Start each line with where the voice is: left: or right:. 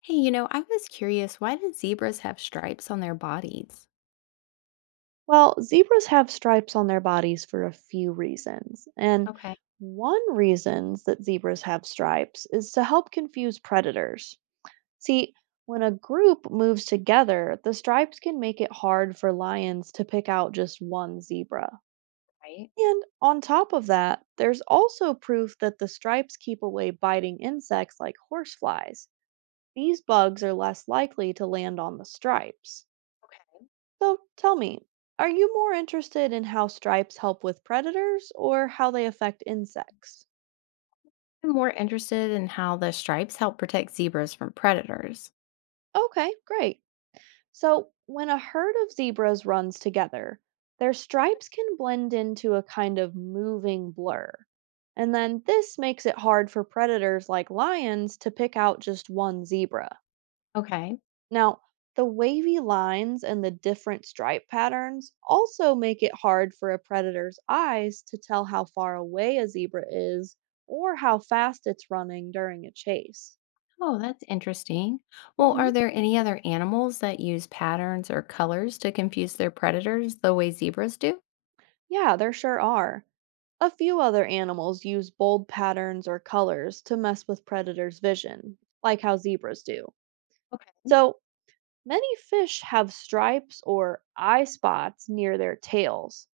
left: Hey, I was curious, why do zebras have stripes on their bodies?
right: Well, zebras have stripes on their bodies for a few reasons. And
left: Okay,
right: one reason that zebras have stripes is to help confuse predators. See, when a group moves together, the stripes can make it hard for lions to pick out just one zebra.
left: right.
right: And on top of that, there's also proof that the stripes keep away biting insects like horseflies. These bugs are less likely to land on the stripes.
left: Okay.
right: So tell me, are you more interested in how stripes help with predators or how they affect insects?
left: I'm more interested in how the stripes help protect zebras from predators.
right: Okay, great. So when a herd of zebras runs together, their stripes can blend into a kind of moving blur. And then this makes it hard for predators like lions to pick out just one zebra.
left: Okay.
right: Now, the wavy lines and the different stripe patterns also make it hard for a predator's eyes to tell how far away a zebra is or how fast it's running during a chase.
left: Oh, that's interesting. Well,
right: Hmm.
left: are there any other animals that use patterns or colors to confuse their predators the way zebras do?
right: Yeah, there sure are. A few other animals use bold patterns or colors to mess with predators' vision, like how zebras do.
left: Okay.
right: So, many fish have stripes or eye spots near their tails,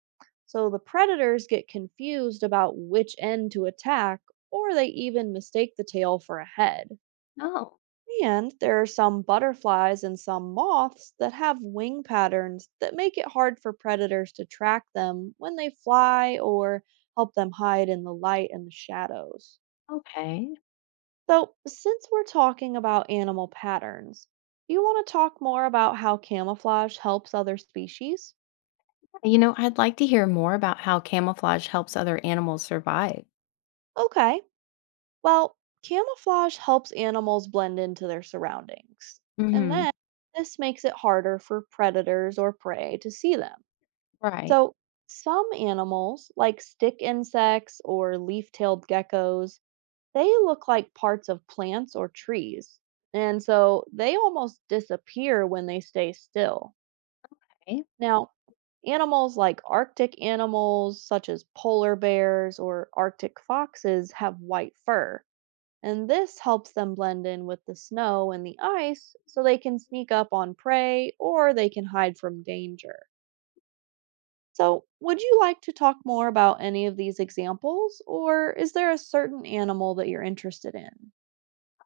right: so the predators get confused about which end to attack, or they even mistake the tail for a head.
left: Oh,
right: And there are some butterflies and some moths that have wing patterns that make it hard for predators to track them when they fly or help them hide in the light and the shadows.
left: okay.
right: So, since we're talking about animal patterns, do you want to talk more about how camouflage helps other species?
left: I'd like to hear more about how camouflage helps other animals survive.
right: Okay, well, camouflage helps animals blend into their surroundings, and
left: Mm-hmm.
right: then this makes it harder for predators or prey to see them.
left: Right.
right: So, some animals, like stick insects or leaf tailed geckos, they look like parts of plants or trees, and so they almost disappear when they stay still. Now, animals like Arctic animals, such as polar bears or Arctic foxes, have white fur, and this helps them blend in with the snow and the ice so they can sneak up on prey or they can hide from danger. So, would you like to talk more about any of these examples, or is there a certain animal that you're interested in?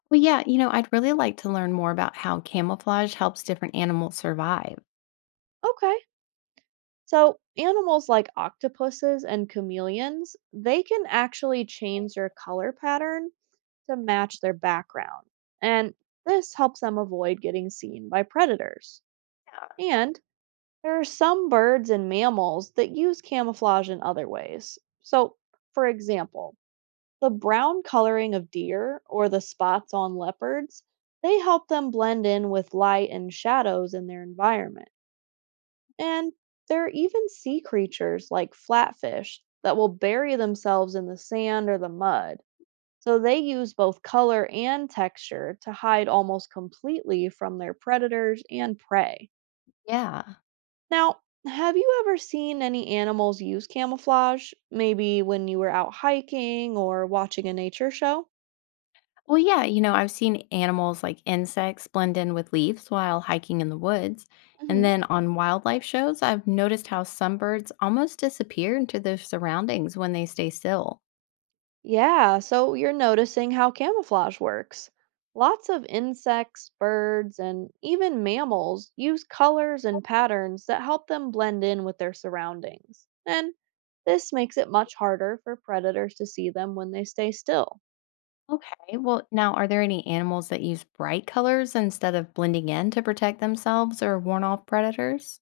left: Well, yeah, I'd really like to learn more about how camouflage helps different animals survive.
right: Okay. So, animals like octopuses and chameleons, they can actually change their color pattern to match their background, and this helps them avoid getting seen by predators.
left: Yeah.
right: And there are some birds and mammals that use camouflage in other ways. So, for example, the brown coloring of deer or the spots on leopards, they help them blend in with light and shadows in their environment. And there are even sea creatures like flatfish that will bury themselves in the sand or the mud so they use both color and texture to hide almost completely from their predators and prey.
left: Yeah.
right: Now, have you ever seen any animals use camouflage? Maybe when you were out hiking or watching a nature show?
left: Well, yeah, I've seen animals like insects blend in with leaves while hiking in the woods. And
right: Mhm.
left: then on wildlife shows, I've noticed how some birds almost disappear into their surroundings when they stay still.
right: Yeah, so you're noticing how camouflage works. Lots of insects, birds, and even mammals use colors and patterns that help them blend in with their surroundings. And this makes it much harder for predators to see them when they stay still.
left: Okay. Well, now, are there any animals that use bright colors instead of blending in to protect themselves or warn off predators?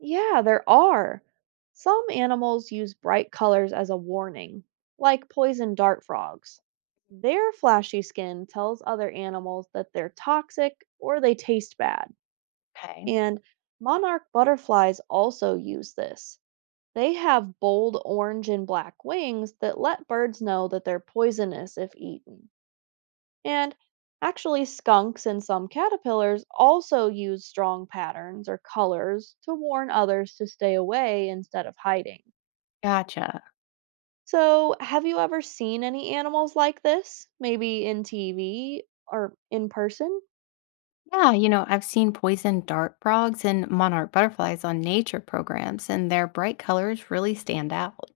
right: Yeah, there are. Some animals use bright colors as a warning, like poison dart frogs. Their flashy skin tells other animals that they're toxic or they taste bad.
left: Okay.
right: And monarch butterflies also use this. They have bold orange and black wings that let birds know that they're poisonous if eaten. And actually, skunks and some caterpillars also use strong patterns or colors to warn others to stay away instead of hiding.
left: Gotcha.
right: So, have you ever seen any animals like this? Maybe in TV or in person?
left: Yeah, I've seen poison dart frogs and monarch butterflies on nature programs, and their bright colors really stand out.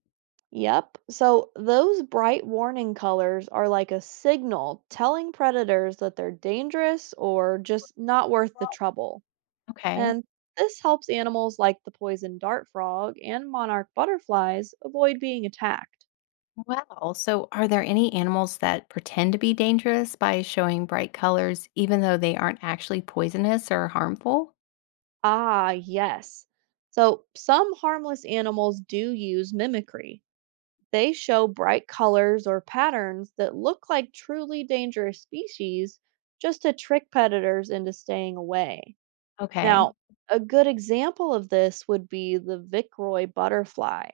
right: Yep. So those bright warning colors are like a signal telling predators that they're dangerous or just not worth the
left: Wow.
right: trouble.
left: Okay.
right: And this helps animals like the poison dart frog and monarch butterflies avoid being attacked.
left: Wow. So are there any animals that pretend to be dangerous by showing bright colors, even though they aren't actually poisonous or harmful?
right: Ah, yes. So some harmless animals do use mimicry. They show bright colors or patterns that look like truly dangerous species just to trick predators into staying away.
left: Okay.
right: Now, a good example of this would be the Vicroy butterfly.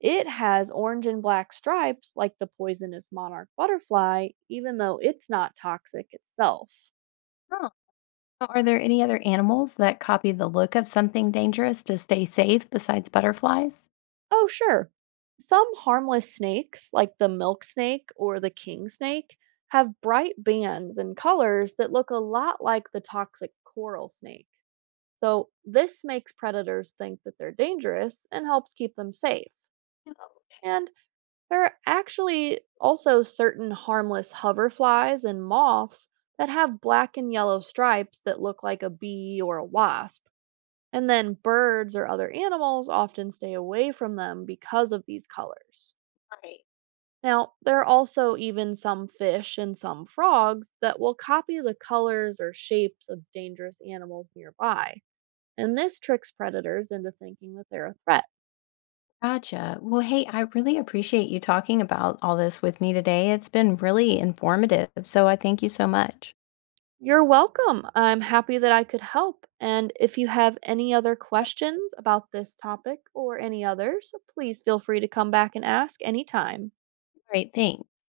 right: It has orange and black stripes like the poisonous monarch butterfly, even though it's not toxic itself.
left: Huh. So are there any other animals that copy the look of something dangerous to stay safe besides butterflies?
right: Oh, sure. Some harmless snakes, like the milk snake or the king snake, have bright bands and colors that look a lot like the toxic coral snake. So, this makes predators think that they're dangerous and helps keep them safe. And there are actually also certain harmless hoverflies and moths that have black and yellow stripes that look like a bee or a wasp. And then birds or other animals often stay away from them because of these colors.
left: Right.
right: Now, there are also even some fish and some frogs that will copy the colors or shapes of dangerous animals nearby. And this tricks predators into thinking that they're a threat.
left: Gotcha. Well, hey, I really appreciate you talking about all this with me today. It's been really informative. So I thank you so much.
right: You're welcome. I'm happy that I could help. And if you have any other questions about this topic or any others, please feel free to come back and ask anytime.
left: All right. Thanks.